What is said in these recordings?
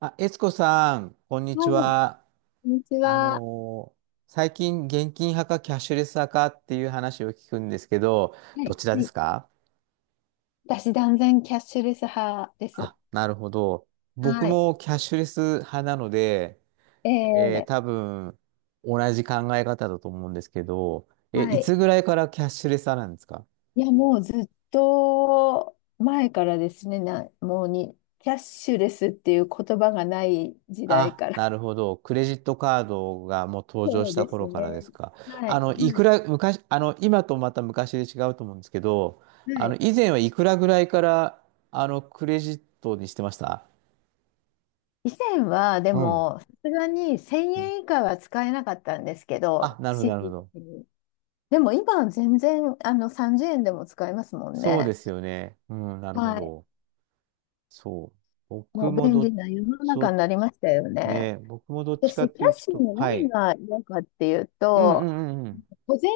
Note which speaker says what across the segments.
Speaker 1: あ、悦子さん、こんに
Speaker 2: は
Speaker 1: ち
Speaker 2: い、
Speaker 1: は。
Speaker 2: こんにち
Speaker 1: あ
Speaker 2: は。
Speaker 1: のー最近、現金派かキャッシュレス派かっていう話を聞くんですけど、
Speaker 2: は
Speaker 1: ど
Speaker 2: い、
Speaker 1: ちら
Speaker 2: は
Speaker 1: で
Speaker 2: い、
Speaker 1: すか？
Speaker 2: 私、断然キャッシュレス派です。
Speaker 1: あ、なるほど。僕
Speaker 2: はい、
Speaker 1: もキャッシュレス派なので、
Speaker 2: えー
Speaker 1: 多分、同じ考え方だと思うんですけど、
Speaker 2: は
Speaker 1: いつ
Speaker 2: い、
Speaker 1: ぐらいからキャッシュレス派なんですか？
Speaker 2: いや、もうずっと前からですね、な、もうに、キャッシュレスっていう言葉がない時代
Speaker 1: あ、
Speaker 2: から。
Speaker 1: なるほど。クレジットカードがもう登場
Speaker 2: そ
Speaker 1: し
Speaker 2: う
Speaker 1: た
Speaker 2: です
Speaker 1: 頃からで
Speaker 2: ね。
Speaker 1: すか。
Speaker 2: はい、
Speaker 1: い
Speaker 2: は
Speaker 1: く
Speaker 2: い、
Speaker 1: ら、昔、今とまた昔で違うと思うんですけど、
Speaker 2: はい、
Speaker 1: 以前はいくらぐらいから、クレジットにしてました？
Speaker 2: 以前は、で
Speaker 1: うん。
Speaker 2: も、さすがに1000
Speaker 1: うん。
Speaker 2: 円以下は使えなかったんですけ
Speaker 1: あ、
Speaker 2: ど、
Speaker 1: なるほど、
Speaker 2: 心
Speaker 1: なるほ
Speaker 2: 理的
Speaker 1: ど。
Speaker 2: に。でも今は全然、30円でも使えますもん
Speaker 1: そうで
Speaker 2: ね。
Speaker 1: すよね。うん、なるほ
Speaker 2: はい。
Speaker 1: ど。そう。
Speaker 2: も
Speaker 1: 僕
Speaker 2: う
Speaker 1: も
Speaker 2: 便利
Speaker 1: ど、
Speaker 2: な世の
Speaker 1: そ
Speaker 2: 中に
Speaker 1: う、
Speaker 2: なりましたよね。
Speaker 1: ね、僕もどっちかっ
Speaker 2: 私、キ
Speaker 1: て
Speaker 2: ャ
Speaker 1: い
Speaker 2: ッ
Speaker 1: う
Speaker 2: シュ
Speaker 1: と、
Speaker 2: の
Speaker 1: は
Speaker 2: 何
Speaker 1: い。
Speaker 2: が嫌かっていう
Speaker 1: うん、う
Speaker 2: と、
Speaker 1: ん、うん、うん。
Speaker 2: 小銭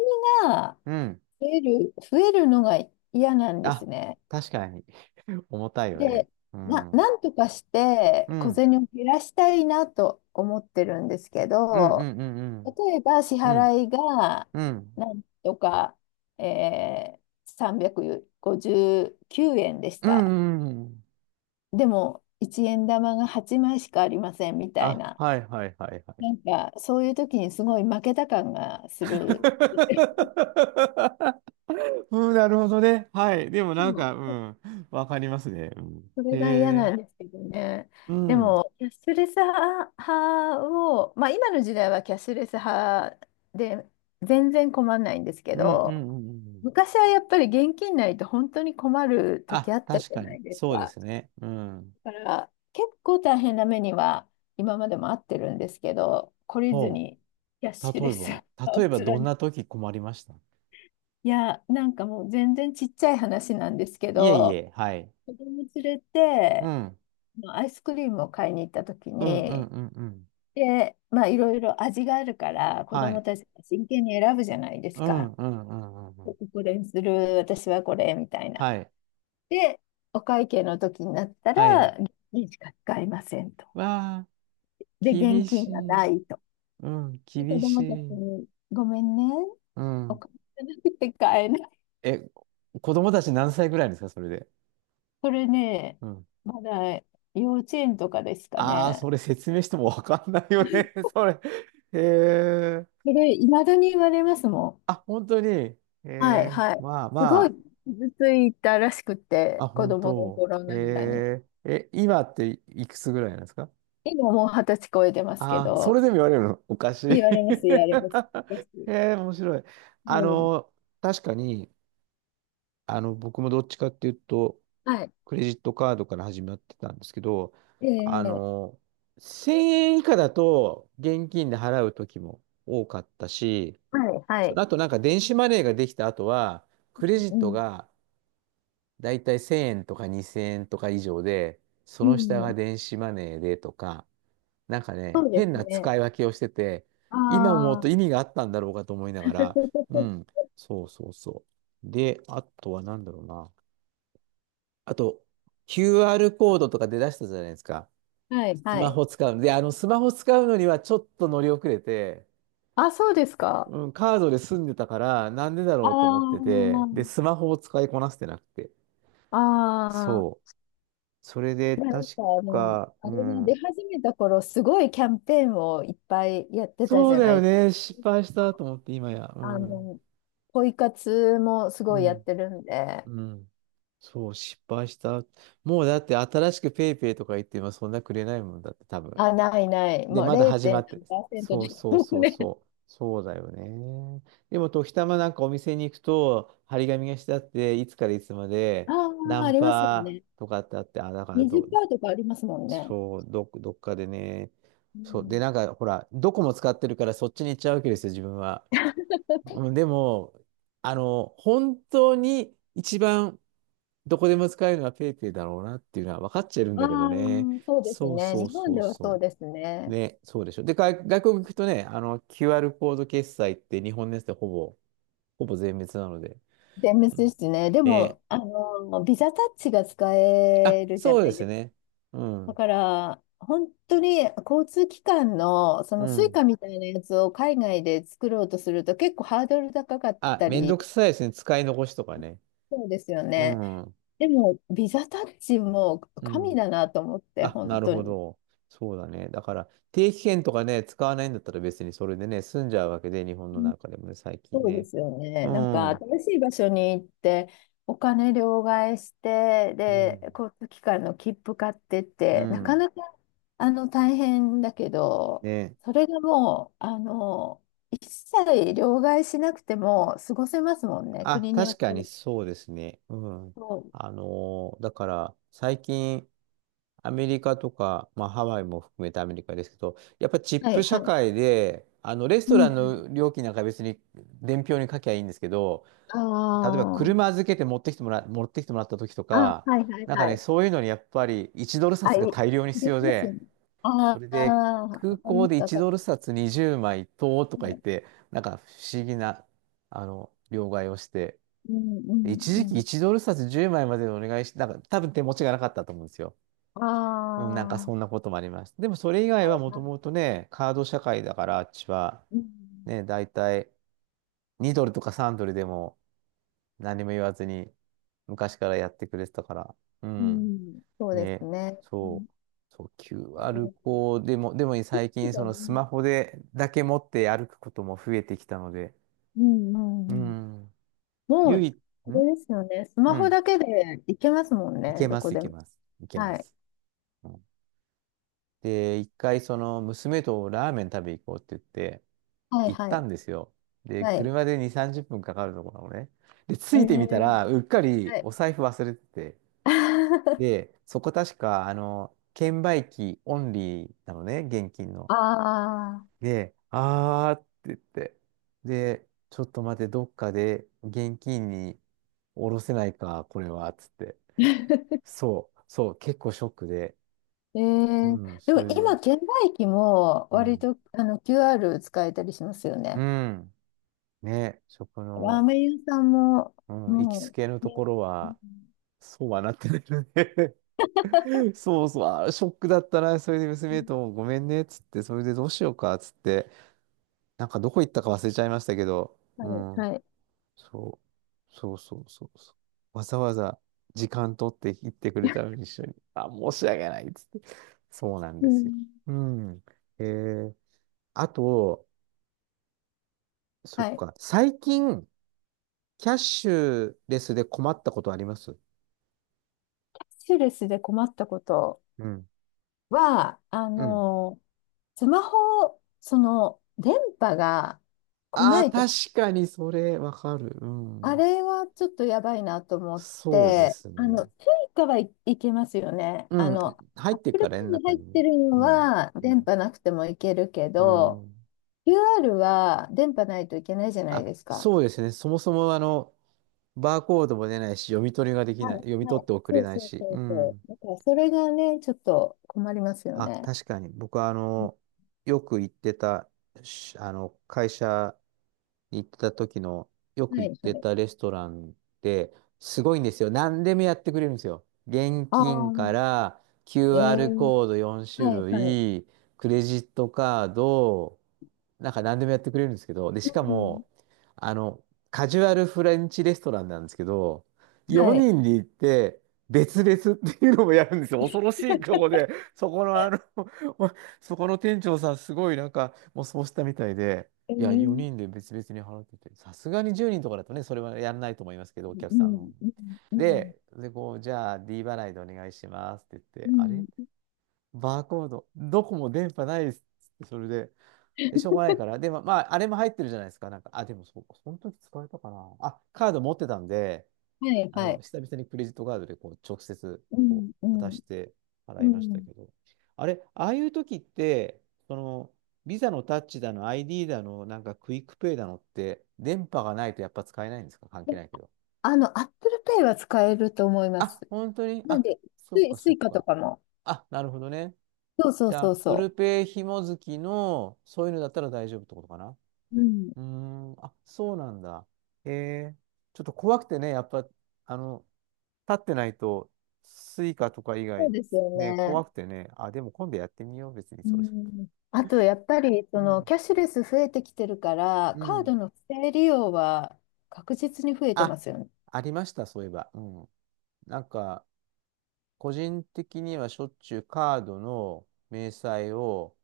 Speaker 2: が
Speaker 1: うん。
Speaker 2: 増えるのが嫌なんです
Speaker 1: あ、
Speaker 2: ね。
Speaker 1: 確かに。重たいよね。
Speaker 2: で、
Speaker 1: うん。うん。
Speaker 2: なんとかし
Speaker 1: う
Speaker 2: て小
Speaker 1: ん、
Speaker 2: 銭を減らしたいなと思ってるんですけ
Speaker 1: うん、う
Speaker 2: ど、
Speaker 1: ん、う
Speaker 2: 例
Speaker 1: ん。
Speaker 2: えば支
Speaker 1: うん、
Speaker 2: 払いが
Speaker 1: うん、
Speaker 2: なんとか、えー、359円でし
Speaker 1: うん、
Speaker 2: た。
Speaker 1: うん、うん。
Speaker 2: でも、1円玉が8枚しかありませんみたい
Speaker 1: あ、
Speaker 2: な。
Speaker 1: はいはいはいはい。
Speaker 2: なんか、そういう時にすごい負けた感がする。
Speaker 1: うん、なるほどね。はい。でも
Speaker 2: で
Speaker 1: なん
Speaker 2: も
Speaker 1: か、うん、わかりますね。うん、
Speaker 2: それが嫌
Speaker 1: へ
Speaker 2: な
Speaker 1: え、
Speaker 2: んですけどね。
Speaker 1: う
Speaker 2: で
Speaker 1: ん、うん、
Speaker 2: も、キャッシュレス派を、まあ今の時代はキャッシュレス派で全然困んないんですけ
Speaker 1: うん、う
Speaker 2: ど、
Speaker 1: ん。うん。
Speaker 2: 昔はやっぱり現金ないと本当に困る時
Speaker 1: あ、
Speaker 2: あったじ
Speaker 1: 確
Speaker 2: ゃ
Speaker 1: か
Speaker 2: な
Speaker 1: に、
Speaker 2: いです
Speaker 1: そうで
Speaker 2: か。
Speaker 1: すね。うん。
Speaker 2: だから結構大変な目には今までもあってるんですけど、懲りず
Speaker 1: そ
Speaker 2: にキャッ
Speaker 1: う。
Speaker 2: シュ
Speaker 1: 例
Speaker 2: レ
Speaker 1: え
Speaker 2: ス
Speaker 1: ば、例
Speaker 2: を
Speaker 1: えばどん
Speaker 2: 貫い
Speaker 1: な
Speaker 2: て。
Speaker 1: 時困りました？
Speaker 2: いや、なんかもう全然ちっちゃい話なんですけ
Speaker 1: いえい
Speaker 2: ど、
Speaker 1: え、はい。
Speaker 2: 子供連れ
Speaker 1: う
Speaker 2: て、
Speaker 1: ん、
Speaker 2: まあアイスクリームを買いに行った時
Speaker 1: うん、うん、
Speaker 2: に、
Speaker 1: うん、うん。
Speaker 2: で、まあいろいろ味があるから、子
Speaker 1: は
Speaker 2: 供
Speaker 1: い。
Speaker 2: たちが真剣に選ぶじゃないです
Speaker 1: う
Speaker 2: か。
Speaker 1: ん、うん、うん、うん。う
Speaker 2: こ
Speaker 1: ん。
Speaker 2: これにする、私はこれ、みたいな。
Speaker 1: はい。
Speaker 2: で、お会計の時になった
Speaker 1: はい。
Speaker 2: ら、現金しか使いませんと。
Speaker 1: わあ、
Speaker 2: で、現
Speaker 1: 厳し
Speaker 2: 金が
Speaker 1: い。
Speaker 2: ないと。
Speaker 1: うん、
Speaker 2: で、
Speaker 1: 厳
Speaker 2: 子
Speaker 1: し
Speaker 2: 供たち
Speaker 1: い。
Speaker 2: に、ごめんね、
Speaker 1: う
Speaker 2: お
Speaker 1: ん。
Speaker 2: 金がなくて買えない。
Speaker 1: え、子供たち何歳ぐらいですか、それで？
Speaker 2: これね、
Speaker 1: うん。
Speaker 2: まだ幼稚園とかですか
Speaker 1: ああ、
Speaker 2: ね。
Speaker 1: それ説明してもわかんないよね、
Speaker 2: そ
Speaker 1: それ。へえ。
Speaker 2: れ、いまだに言われますも
Speaker 1: あ、本当に。え
Speaker 2: ん。はい、
Speaker 1: え、
Speaker 2: はい。
Speaker 1: まあ
Speaker 2: すごい
Speaker 1: ま
Speaker 2: 傷ついたらしく
Speaker 1: あ、
Speaker 2: て、
Speaker 1: あ、
Speaker 2: 子
Speaker 1: 本
Speaker 2: 供の
Speaker 1: 当。
Speaker 2: 頃
Speaker 1: え
Speaker 2: ながらに。
Speaker 1: え、今っていくつぐらいなんですか？
Speaker 2: 今もう二十歳超えてますけ
Speaker 1: ああ、そ
Speaker 2: ど、
Speaker 1: れでも言われるのおかしい。
Speaker 2: 言われます、言われます。昔
Speaker 1: ええ、面白い。
Speaker 2: だ
Speaker 1: あ
Speaker 2: か
Speaker 1: の、確かに、僕もどっちかっていうと、
Speaker 2: ら、はい。
Speaker 1: クレジットカードから始まってたんですけど、あ
Speaker 2: ええ、
Speaker 1: の、1000円以下だと現金で払う時も多かったし、
Speaker 2: はい、は
Speaker 1: その
Speaker 2: い。
Speaker 1: 後なんか電子マネーができた後は、クレジッ
Speaker 2: う
Speaker 1: ト
Speaker 2: ん、
Speaker 1: がだいたい1000円とか2000円とか以上で、そ
Speaker 2: う
Speaker 1: の下
Speaker 2: ん、う
Speaker 1: が
Speaker 2: ん、
Speaker 1: 電子マネーでとか、なんか
Speaker 2: そ
Speaker 1: ね、
Speaker 2: うで
Speaker 1: 変
Speaker 2: す
Speaker 1: な使
Speaker 2: ね。
Speaker 1: い分けをしてて、今思う
Speaker 2: あ
Speaker 1: と
Speaker 2: あ、
Speaker 1: 意味があったんだろうかと思いながら、うん、そうそうそう。で、あとは何だろうな。あと、QR コードとか出だしたじゃないですか。
Speaker 2: はい、
Speaker 1: ス
Speaker 2: は
Speaker 1: マ
Speaker 2: い。
Speaker 1: ホ使うの。で、スマホ使うのにはちょっと乗り遅れて、
Speaker 2: あ、そうですか。
Speaker 1: うん、カードで済んでたから、なんでだ
Speaker 2: あ
Speaker 1: ろ
Speaker 2: あ、
Speaker 1: うと思ってて、で、スマホを使いこなせてなくて。
Speaker 2: あ
Speaker 1: そ
Speaker 2: あ。
Speaker 1: う。それで、
Speaker 2: まあ、なんか、
Speaker 1: 確
Speaker 2: あの、
Speaker 1: か、
Speaker 2: あ
Speaker 1: う
Speaker 2: れが出
Speaker 1: ん。
Speaker 2: 始めた頃、すごいキャンペーンをいっぱいやってた
Speaker 1: そ
Speaker 2: じ
Speaker 1: う
Speaker 2: ゃ
Speaker 1: だ
Speaker 2: な
Speaker 1: よ
Speaker 2: い。
Speaker 1: ね。失敗したと思って、今や。う
Speaker 2: あ
Speaker 1: ん。
Speaker 2: の、ポイ活もすご
Speaker 1: う
Speaker 2: いやっ
Speaker 1: ん。
Speaker 2: てるんで、
Speaker 1: うん。そう、失敗した。もうだって、新しくペイペイとか言って、今そんなくれないもんだって、多分。
Speaker 2: あ、ないない、
Speaker 1: で、
Speaker 2: もう
Speaker 1: まだ始ま
Speaker 2: 0. 何
Speaker 1: って、
Speaker 2: パーセント
Speaker 1: そ
Speaker 2: で
Speaker 1: う
Speaker 2: す
Speaker 1: そう
Speaker 2: もん
Speaker 1: そう
Speaker 2: ね。
Speaker 1: そう、そうだよね。でも、時たまなんかお店に行くと、張り紙がしてあって、いつからいつまで、
Speaker 2: あ
Speaker 1: ナ
Speaker 2: あ、あ
Speaker 1: ン
Speaker 2: りますよ
Speaker 1: パ
Speaker 2: ね。
Speaker 1: とかってあって、あ、だからど、
Speaker 2: 20%とかありますもんね。
Speaker 1: そう、どっかでね、
Speaker 2: う
Speaker 1: そう、で、
Speaker 2: ん、
Speaker 1: なんか、ほら、どこも使ってるから、そっちに行っちゃうわけですよ、自分は。うん、でも、本当に一番どこでも使えるのはペイペイだろうなっていうのは分かっちゃいるん
Speaker 2: あ
Speaker 1: だけど
Speaker 2: あ、
Speaker 1: ね。
Speaker 2: そうです
Speaker 1: そう
Speaker 2: ね。
Speaker 1: そう
Speaker 2: 日本
Speaker 1: そう
Speaker 2: ではそう
Speaker 1: そ
Speaker 2: です
Speaker 1: う。
Speaker 2: ね。
Speaker 1: ね、そうでしょ。で、外国行くとね、QR コード決済って日本のやつでほぼ、ほぼ全滅なので。
Speaker 2: 全滅
Speaker 1: う
Speaker 2: で
Speaker 1: ん。
Speaker 2: すね。で
Speaker 1: ね。
Speaker 2: も、あの、ビザタッチが使
Speaker 1: あ、
Speaker 2: えるじゃ
Speaker 1: そう
Speaker 2: な
Speaker 1: で
Speaker 2: い
Speaker 1: す
Speaker 2: ですか。
Speaker 1: ね。う
Speaker 2: だ
Speaker 1: ん。
Speaker 2: から、本当に交通機関のそ
Speaker 1: う
Speaker 2: のスイ
Speaker 1: ん。
Speaker 2: カみたいなやつを海外で作ろうとすると結構ハードル高かっ
Speaker 1: あ、
Speaker 2: た
Speaker 1: めんど
Speaker 2: り、
Speaker 1: くさいですね。使い残しとかね。
Speaker 2: そうですよ
Speaker 1: う
Speaker 2: ね。
Speaker 1: ん。
Speaker 2: でも、ビザタッチも
Speaker 1: う
Speaker 2: 神
Speaker 1: ん。
Speaker 2: だなと思って、
Speaker 1: あ、
Speaker 2: 本
Speaker 1: なる
Speaker 2: 当
Speaker 1: ほ
Speaker 2: に。
Speaker 1: ど。そうだね。だから、定期券とかね、使わないんだったら別にそれでね、済んじゃうわけで、日本の中でもね、最近
Speaker 2: そうで
Speaker 1: ね。
Speaker 2: すよ
Speaker 1: う
Speaker 2: ね。なんか
Speaker 1: ん。う
Speaker 2: 新しい場所に行ってお金両替して
Speaker 1: ん。
Speaker 2: で交通機関の切符買ってっ
Speaker 1: う
Speaker 2: て、なか
Speaker 1: ん。
Speaker 2: なかあの大変だけど、
Speaker 1: ね。
Speaker 2: それがもうあの一切両替しなくても過ごせますもんね、
Speaker 1: あ、
Speaker 2: 国によ
Speaker 1: 確
Speaker 2: っ
Speaker 1: か
Speaker 2: ては。
Speaker 1: にそうですね。うん。
Speaker 2: そ
Speaker 1: だから、最近、アメリカとか、まあ、ハワイも含めてアメリカですけど、やっぱチ
Speaker 2: う、
Speaker 1: ッ
Speaker 2: は
Speaker 1: プ
Speaker 2: いは
Speaker 1: 社
Speaker 2: い。
Speaker 1: 会で、レス
Speaker 2: う
Speaker 1: トラン
Speaker 2: ん。
Speaker 1: の料金なんか別に伝票に書きゃいいんですけど、
Speaker 2: あ
Speaker 1: 例えば車
Speaker 2: あ。
Speaker 1: 預けて持ってきてもらった時と
Speaker 2: あ、
Speaker 1: か、
Speaker 2: はいはい
Speaker 1: なんか
Speaker 2: は
Speaker 1: ね、
Speaker 2: い。
Speaker 1: そういうのにやっぱり1ドル
Speaker 2: あ、
Speaker 1: 札が大量に必
Speaker 2: で
Speaker 1: 要
Speaker 2: きますよ
Speaker 1: で、
Speaker 2: ね。
Speaker 1: そ
Speaker 2: あ
Speaker 1: れ
Speaker 2: あ、
Speaker 1: で
Speaker 2: わか
Speaker 1: 空
Speaker 2: りま
Speaker 1: 港
Speaker 2: す、
Speaker 1: で
Speaker 2: わ
Speaker 1: 1
Speaker 2: か
Speaker 1: ドル札20枚とと
Speaker 2: り
Speaker 1: か言
Speaker 2: ま
Speaker 1: っ
Speaker 2: す。
Speaker 1: て、なんか不思議な、両替をして、
Speaker 2: うんうん
Speaker 1: 一
Speaker 2: う
Speaker 1: 時期
Speaker 2: ん。
Speaker 1: 1ドル札10枚まいまでお願いして、なんか多分手持ちがなかったと思うんですよ。
Speaker 2: あ
Speaker 1: うん、なんかそんな
Speaker 2: あ。
Speaker 1: こともありました。でもそれ以外
Speaker 2: は
Speaker 1: はも
Speaker 2: い
Speaker 1: と
Speaker 2: は
Speaker 1: もと
Speaker 2: い、
Speaker 1: ね、カード社会だからあっちは、
Speaker 2: うん、
Speaker 1: ね、だいたい2ドルとか3ドルでも何も言わずに昔からやってくれてたから。う
Speaker 2: う
Speaker 1: ん。
Speaker 2: ん、そうです
Speaker 1: ね、
Speaker 2: ね。う
Speaker 1: そ
Speaker 2: ん、
Speaker 1: う。そう、q
Speaker 2: え
Speaker 1: ル
Speaker 2: ー
Speaker 1: コードでも、でも最
Speaker 2: そう
Speaker 1: 近そ
Speaker 2: だ
Speaker 1: のス
Speaker 2: ね、
Speaker 1: マホでだけ持って歩くことも増えてきたので、
Speaker 2: うん、う
Speaker 1: う
Speaker 2: ん、うん。
Speaker 1: ん。
Speaker 2: も
Speaker 1: 唯
Speaker 2: う、
Speaker 1: 一、
Speaker 2: あ
Speaker 1: ん
Speaker 2: れですよね。スマ
Speaker 1: う
Speaker 2: ホ
Speaker 1: ん。
Speaker 2: だけでいけますもん
Speaker 1: い
Speaker 2: ね、
Speaker 1: け
Speaker 2: ど
Speaker 1: ま
Speaker 2: こ
Speaker 1: す、い
Speaker 2: で
Speaker 1: け
Speaker 2: も。
Speaker 1: ます。いけま
Speaker 2: はい。
Speaker 1: す。うん。で、一回その娘とラーメン食べ行こうって言って、
Speaker 2: はい、
Speaker 1: 行っ
Speaker 2: は
Speaker 1: た
Speaker 2: い、
Speaker 1: んですよ。で、
Speaker 2: はい。
Speaker 1: 車で2、30分かかるところなのね。で、
Speaker 2: え
Speaker 1: 着いてみた
Speaker 2: ー、
Speaker 1: ら、うっかり
Speaker 2: は
Speaker 1: お
Speaker 2: い。
Speaker 1: 財布忘れてて。で、そこ確か、券売機オンリーなのね、現金の。
Speaker 2: ああ。
Speaker 1: で、あーって言って。で、ちょっと待って、どっかで現金に下ろせないか、これは、つって。そう、そう、結構ショックで。うん、
Speaker 2: で
Speaker 1: そ
Speaker 2: も
Speaker 1: れで。
Speaker 2: 今、券売機も
Speaker 1: う
Speaker 2: 割
Speaker 1: ん。
Speaker 2: とあの QR 使えたりしますよ
Speaker 1: う
Speaker 2: ね。
Speaker 1: ん。ね、食
Speaker 2: ラー
Speaker 1: の、
Speaker 2: メン屋さんも、
Speaker 1: うん、行きつ
Speaker 2: も
Speaker 1: けの
Speaker 2: う、
Speaker 1: とこ
Speaker 2: ね、
Speaker 1: ろ
Speaker 2: うん、
Speaker 1: は、そうはなってないよね。 そうそう、あー、ショックだったな、それで娘ともごめんね、っつって、それでどうしようか、っつって、なんかどこ行ったか忘れちゃいましたけど、
Speaker 2: は
Speaker 1: う
Speaker 2: い、
Speaker 1: ん、
Speaker 2: はい。
Speaker 1: そう、そうそうそうそう。わざわざ時間取って行ってくれたのに一緒に、あ、申し訳ない、っつって。そうなん
Speaker 2: う
Speaker 1: ですよ。
Speaker 2: ん、
Speaker 1: うん。えー、あと、そっ
Speaker 2: はい。
Speaker 1: か、最近、キャッシュレスで困ったことあります？
Speaker 2: スキルスで困ったこと
Speaker 1: うん。
Speaker 2: は、あ
Speaker 1: うん。
Speaker 2: の、スマホ、その、電波が来
Speaker 1: あ
Speaker 2: な
Speaker 1: あ、
Speaker 2: いと、
Speaker 1: 確かにそれわかる。う
Speaker 2: あ
Speaker 1: ん。
Speaker 2: れはちょっとやばいなと思っ
Speaker 1: そうで
Speaker 2: て、
Speaker 1: す
Speaker 2: あ
Speaker 1: ね。
Speaker 2: の、スイカはいいけますよね。
Speaker 1: う
Speaker 2: あ
Speaker 1: ん。
Speaker 2: の、
Speaker 1: 入ってっ
Speaker 2: Apple
Speaker 1: からね、
Speaker 2: Pay に
Speaker 1: 中
Speaker 2: 入っ
Speaker 1: にね。
Speaker 2: てるの
Speaker 1: うん。
Speaker 2: は、
Speaker 1: う
Speaker 2: 電
Speaker 1: ん。
Speaker 2: 波なくてもいけるけ
Speaker 1: う
Speaker 2: ど、
Speaker 1: ん。
Speaker 2: QR は電波ないといけないじゃない
Speaker 1: あ、
Speaker 2: ですか。
Speaker 1: そうですね。そもそもバーコードも出ないし、読み取りができ
Speaker 2: は
Speaker 1: ない、読
Speaker 2: い、
Speaker 1: み取
Speaker 2: は
Speaker 1: っ
Speaker 2: い。
Speaker 1: て送れ
Speaker 2: そう
Speaker 1: ない
Speaker 2: そう
Speaker 1: し。
Speaker 2: そ
Speaker 1: う
Speaker 2: うそ
Speaker 1: ん。
Speaker 2: う。だから、それがね、ちょっと困りますよ
Speaker 1: あ、
Speaker 2: ね。
Speaker 1: 確かに。僕はよく行ってた、し会社行ってた時の、よく
Speaker 2: は
Speaker 1: 行っ
Speaker 2: い、は
Speaker 1: て
Speaker 2: い。
Speaker 1: たレストランって、すごいんですよ。何でもやってくれるんですよ。現
Speaker 2: ああ。
Speaker 1: 金から
Speaker 2: え
Speaker 1: QR
Speaker 2: ー
Speaker 1: コード4種
Speaker 2: はい、はい。
Speaker 1: 類、クレジットカード、なんか何でもやってくれるんですけど、で、しか
Speaker 2: うん。
Speaker 1: も、あの、カジュアルフレンチレストランなんですけど、
Speaker 2: はい。
Speaker 1: 4人で行って、別々っていうのもやるんですよ。恐ろしいとこで、そこのそこの店長さん、すごいなんか、もうそうしたみたいで、
Speaker 2: う
Speaker 1: いや、
Speaker 2: ん、
Speaker 1: 4人で別々に払ってて、さすがに10人とかだとね、それはやんないと思いますけど、お客
Speaker 2: う
Speaker 1: さんの。
Speaker 2: ん、うん、
Speaker 1: で、で、こう、じゃあ D 払いでお願いしますって言っ
Speaker 2: う
Speaker 1: て、あれ
Speaker 2: ん。
Speaker 1: バーコード、どこも電波ないですって、それで、でしょうがないから、でも、まあ、あれも入ってるじゃないですか、なんか、あ、でもそう、その時使えたかな。あ、カード持ってたんで、
Speaker 2: はい、はい。
Speaker 1: 久々にクレジットカードでこう直接
Speaker 2: う
Speaker 1: こ
Speaker 2: ん、う
Speaker 1: う渡
Speaker 2: ん、
Speaker 1: して
Speaker 2: う
Speaker 1: 払いました
Speaker 2: ん。
Speaker 1: けど、あれ、ああいう時って、その、ビザのタッチだの、ID だの、なんかクイックペイだのって、電波がないとやっぱ使えないんですか関
Speaker 2: え
Speaker 1: 係ないけど。
Speaker 2: あの、アップルペイは使えると思います。
Speaker 1: あ、本当に
Speaker 2: なん
Speaker 1: あ、
Speaker 2: で、
Speaker 1: そっか
Speaker 2: ス
Speaker 1: そ
Speaker 2: イ
Speaker 1: っ
Speaker 2: カと
Speaker 1: か。
Speaker 2: かも。
Speaker 1: あ、なるほどね。
Speaker 2: そうそ
Speaker 1: じ
Speaker 2: う
Speaker 1: ゃあ、
Speaker 2: そう
Speaker 1: Apple
Speaker 2: そ
Speaker 1: Pay 紐付きの、そういうのだったら大丈夫ってことかな。
Speaker 2: う。うん。
Speaker 1: うーん、あ、そうなんだ。へえ。ちょっと怖くてね、やっぱ、あの、立ってないと、スイカとか以
Speaker 2: そう
Speaker 1: 外、
Speaker 2: ですよ
Speaker 1: ね、
Speaker 2: ね。
Speaker 1: 怖くてね、あ、でも今度やってみよう、別に
Speaker 2: う
Speaker 1: それ。
Speaker 2: ん。あと、やっぱり、
Speaker 1: う
Speaker 2: そ
Speaker 1: ん。
Speaker 2: の、キャッシュレス増えてきてるから、
Speaker 1: う
Speaker 2: カード
Speaker 1: ん。
Speaker 2: の不正利用は確実に増えてま
Speaker 1: あ、
Speaker 2: すよね。
Speaker 1: ありました、そういえば。うん。なんか、個人的にはしょっちゅうカードの明細を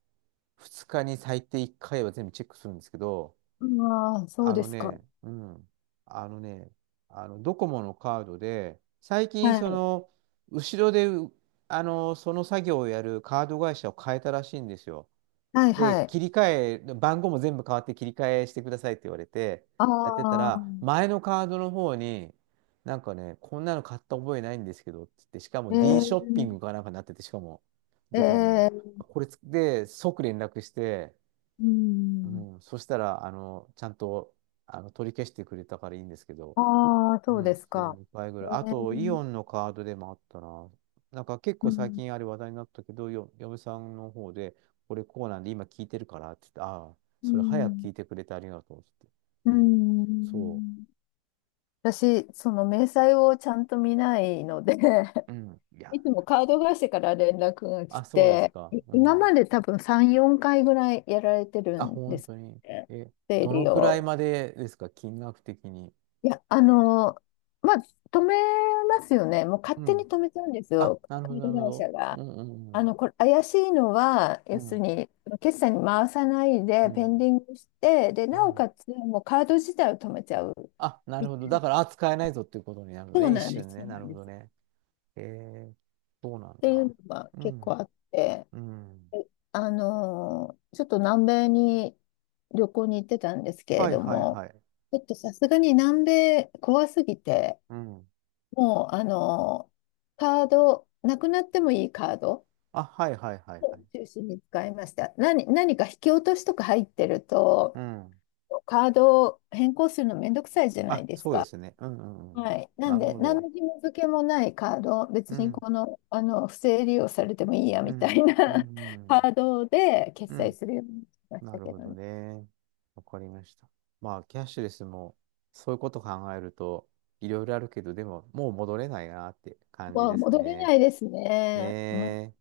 Speaker 1: 2日に最低1回は全部チェックするんですけど、
Speaker 2: ああ、そう
Speaker 1: あ
Speaker 2: で
Speaker 1: の
Speaker 2: すか。
Speaker 1: ね、うん、あのね、あのドコモのカードで、最近、
Speaker 2: はい。
Speaker 1: 後ろでその作業をやるカード会社を変えたらしいんですよ。
Speaker 2: はい、
Speaker 1: で、
Speaker 2: はい。
Speaker 1: 切り替え、番号も全部変わって切り替えしてくださいって言われて、やってた
Speaker 2: あ
Speaker 1: ら、
Speaker 2: あ。
Speaker 1: 前のカードの方に、なんかね、こんなの買った覚えないんですけどって言って、しか
Speaker 2: え
Speaker 1: も D ショッピ
Speaker 2: ー、
Speaker 1: ングかなんかになってて、しかも、ドコモ
Speaker 2: え
Speaker 1: の。
Speaker 2: ー、
Speaker 1: これつで、即連絡して、
Speaker 2: う
Speaker 1: う
Speaker 2: ん。
Speaker 1: ん、そしたら、ちゃんと、取り消してくれたからいいんですけど、
Speaker 2: ああ、
Speaker 1: う
Speaker 2: そう
Speaker 1: ん、
Speaker 2: です
Speaker 1: そう、
Speaker 2: か。
Speaker 1: 2回ぐ
Speaker 2: え
Speaker 1: らい。あと、イ
Speaker 2: ー、
Speaker 1: オンのカードでもあったな。なんか結
Speaker 2: う
Speaker 1: 構最
Speaker 2: ん、
Speaker 1: 近あれ話題になったけど、嫁さんの方で、これこうなんで今聞いてるからって言って、ああ、
Speaker 2: う
Speaker 1: それ早く
Speaker 2: ん。
Speaker 1: 聞いてくれてありがとうって
Speaker 2: う
Speaker 1: 言って。うん、そ
Speaker 2: ん。私、その明細をちゃんと見ないので
Speaker 1: う。うん、いや、
Speaker 2: いつもカード会社から連絡が来
Speaker 1: あ、そうです
Speaker 2: て、
Speaker 1: か。う
Speaker 2: 今ま
Speaker 1: ん。
Speaker 2: で多分3、4回ぐらいやられてる
Speaker 1: あ、
Speaker 2: んで
Speaker 1: 本
Speaker 2: す
Speaker 1: 当に。
Speaker 2: よね。
Speaker 1: え、
Speaker 2: 整
Speaker 1: どの
Speaker 2: 理
Speaker 1: くらい
Speaker 2: を。
Speaker 1: までですか、金額的に。
Speaker 2: いや、まあ、止めますよね。もう勝
Speaker 1: う
Speaker 2: 手に
Speaker 1: ん。
Speaker 2: 止めちゃうんです
Speaker 1: あ、
Speaker 2: よ、
Speaker 1: なる
Speaker 2: カ
Speaker 1: ほど、
Speaker 2: ー
Speaker 1: な
Speaker 2: ド
Speaker 1: るほ
Speaker 2: 会
Speaker 1: ど。
Speaker 2: 社が。
Speaker 1: うん、
Speaker 2: あ
Speaker 1: う
Speaker 2: の、
Speaker 1: ん、
Speaker 2: これ、怪しいのは、
Speaker 1: う
Speaker 2: 要
Speaker 1: ん。
Speaker 2: する
Speaker 1: う
Speaker 2: に、決済に回さない
Speaker 1: ん、う
Speaker 2: で、ペン
Speaker 1: ん。
Speaker 2: ディングして、で、
Speaker 1: う
Speaker 2: なお
Speaker 1: ん。
Speaker 2: かつ、もうカード自体を止めちゃう。
Speaker 1: あ、なる
Speaker 2: み
Speaker 1: ほど。だから、あ、使えないぞっていうことになるの
Speaker 2: そう
Speaker 1: ね。一
Speaker 2: なんで
Speaker 1: 瞬
Speaker 2: す、
Speaker 1: ね。
Speaker 2: そう
Speaker 1: な
Speaker 2: な
Speaker 1: る
Speaker 2: ん
Speaker 1: ほ
Speaker 2: で
Speaker 1: ど
Speaker 2: す。っ
Speaker 1: ね。えー、そうなん
Speaker 2: ていう
Speaker 1: だ。
Speaker 2: のが
Speaker 1: う
Speaker 2: 結構
Speaker 1: ん。
Speaker 2: あって、
Speaker 1: うん。
Speaker 2: で、ちょっと南米に旅行に行ってたんですけれ
Speaker 1: はい
Speaker 2: ど
Speaker 1: はい
Speaker 2: も、
Speaker 1: はい。
Speaker 2: ちょっとさすがに南米怖すぎて、
Speaker 1: うん。
Speaker 2: もう、あの、カード、なくなってもいいカード
Speaker 1: あ、はいはいはいは
Speaker 2: を
Speaker 1: い。
Speaker 2: 中心に使いました。何か引き落としとか入ってると、
Speaker 1: うん。
Speaker 2: カードを変更するのめんどくさいじゃない
Speaker 1: あ、
Speaker 2: です
Speaker 1: そうで
Speaker 2: か。
Speaker 1: すね。うんうんう
Speaker 2: は
Speaker 1: ん。
Speaker 2: い。な
Speaker 1: な
Speaker 2: ん
Speaker 1: る
Speaker 2: で、
Speaker 1: ほ
Speaker 2: 何
Speaker 1: ど。
Speaker 2: の紐付けもないカード、別
Speaker 1: う
Speaker 2: に
Speaker 1: ん。
Speaker 2: この、あの、不正利用されてもいいや
Speaker 1: う
Speaker 2: みた
Speaker 1: ん。
Speaker 2: いな
Speaker 1: う
Speaker 2: カー
Speaker 1: ん。
Speaker 2: ドで決
Speaker 1: う
Speaker 2: 済
Speaker 1: ん。
Speaker 2: するようにしまし
Speaker 1: な
Speaker 2: た
Speaker 1: る
Speaker 2: け
Speaker 1: ほ
Speaker 2: ど
Speaker 1: ど
Speaker 2: ね。
Speaker 1: ね。わかりました。まあ、キャッシュレスも、そういうこと考えると、いろいろあるけど、でも、もう戻れないなって感じ
Speaker 2: もう
Speaker 1: です
Speaker 2: 戻れ
Speaker 1: ね。
Speaker 2: ないです
Speaker 1: ね
Speaker 2: ね。もう
Speaker 1: え。